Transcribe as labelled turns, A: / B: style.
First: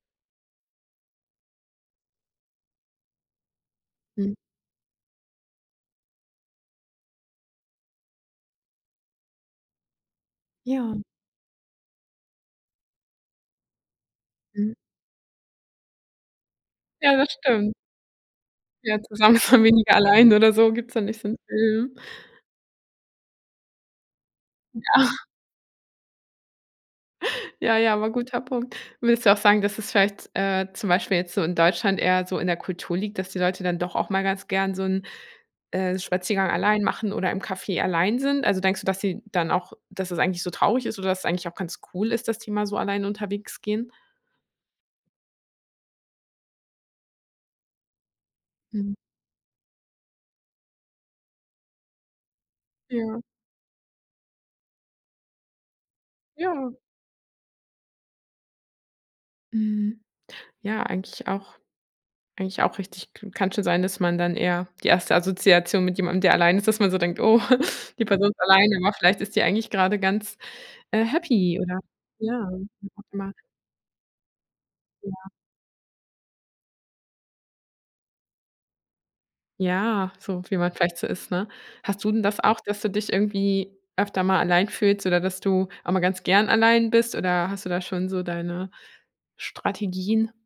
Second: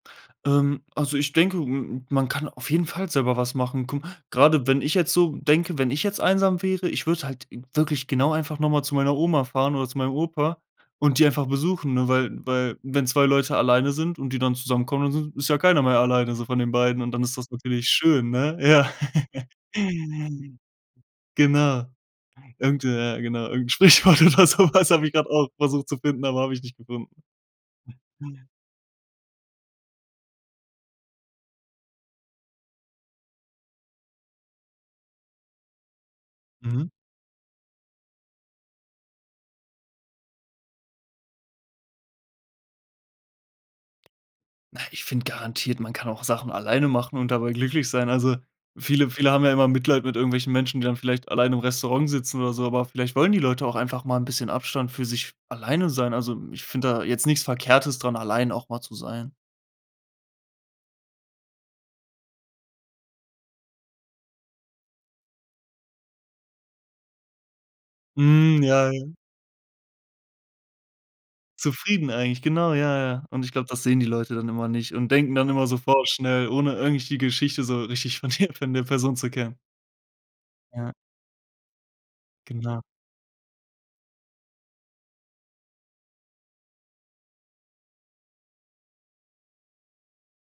A: Ähm, also ich denke, m m man kann auf jeden Fall selber was machen. Kom
B: Mhm.
A: grade wenn ich jetzt so denke: „Wenn ich jetzt einsam wäre, ich würde halt im wirklich genau einfach noch mal zu meiner Oma fahren oder zu meinem Opa
B: Ja.
A: und die einfach besuchen", ne? Weil weil wenn 2 Leute alleine sind und die dann
B: Mhm.
A: zusammenkommen, dann s ist ja keiner mehr alleine so von den beiden, und
B: Ja,
A: dann
B: das
A: ist das
B: stimmt.
A: natürlich schön, ne? Ja.
B: Ja, „Zusammen ist man weniger alleine” oder so, gibt's da nicht so 'n
A: Genau.
B: Film?
A: Irgend ja, genau, irgend 'n Sprichwort oder so was, habe ich
B: Ja.
A: grad auch versucht zu finden aber hab ich nicht gefunden.
B: Ja, ja aber guter Punkt. Würdest du auch sagen, dass es vielleicht, äh, zum Beispiel jetzt so in Deutschland eher so in der Kultur liegt, dass die Leute dann doch auch mal ganz gern so 'n, äh, Spaziergang allein
A: Mhm.
B: machen oder im Café allein sind? Also, denkst du, dass sie dann auch dass es eigentlich so traurig ist oder dass es eigentlich auch ganz cool ist, dass die mal so alleine unterwegs gehen?
A: Na, ich finde garantiert, man kann auch Sachen alleine machen und dabei glücklich sein. Also
B: Mhm.
A: viele viele haben ja immer Mitleid mit irgendwelchen Menschen, die dann vielleicht alleine im Restaurant sitzen oder so, aber vielleicht
B: Ja.
A: wollen die Leute auch einfach mal 'n bisschen Abstand für sich f alleine sein. Also, ich
B: Ja.
A: finde da jetzt nichts Verkehrtes dran, allein auch mal zu sein.
B: Mhm, ja eigentlich auch eigentlich auch richtig k kann schon sein, dass man dann eher die erste Assoziation mit jemandem, der allein ist, dass man so denkt: „Oh, die Person ist
A: Mhm.
B: alleine”,
A: Ja,
B: aber
A: ja.
B: vielleicht ist sie eigentlich gerade ganz, äh, happy, oder?
A: Zufrieden eigentlich,
B: Ja.
A: genau, ja, ja.
B: [unintelligible]
A: Und ich glaube, das sehen die Leute dann immer nicht und
B: Ja.
A: denken dann immer so vorschnell, ohne eigentlich die Geschichte so richtig von der von der Person zu kennen.
B: Ja, so wie man
A: Ja.
B: vielleicht so ist, ne? Hast du denn das auch, dass
A: Genau.
B: du dich irgendwie öfter mal allein fühlst oder dass du auch mal ganz gern allein bist, oder hast du da schon so deine Strategien?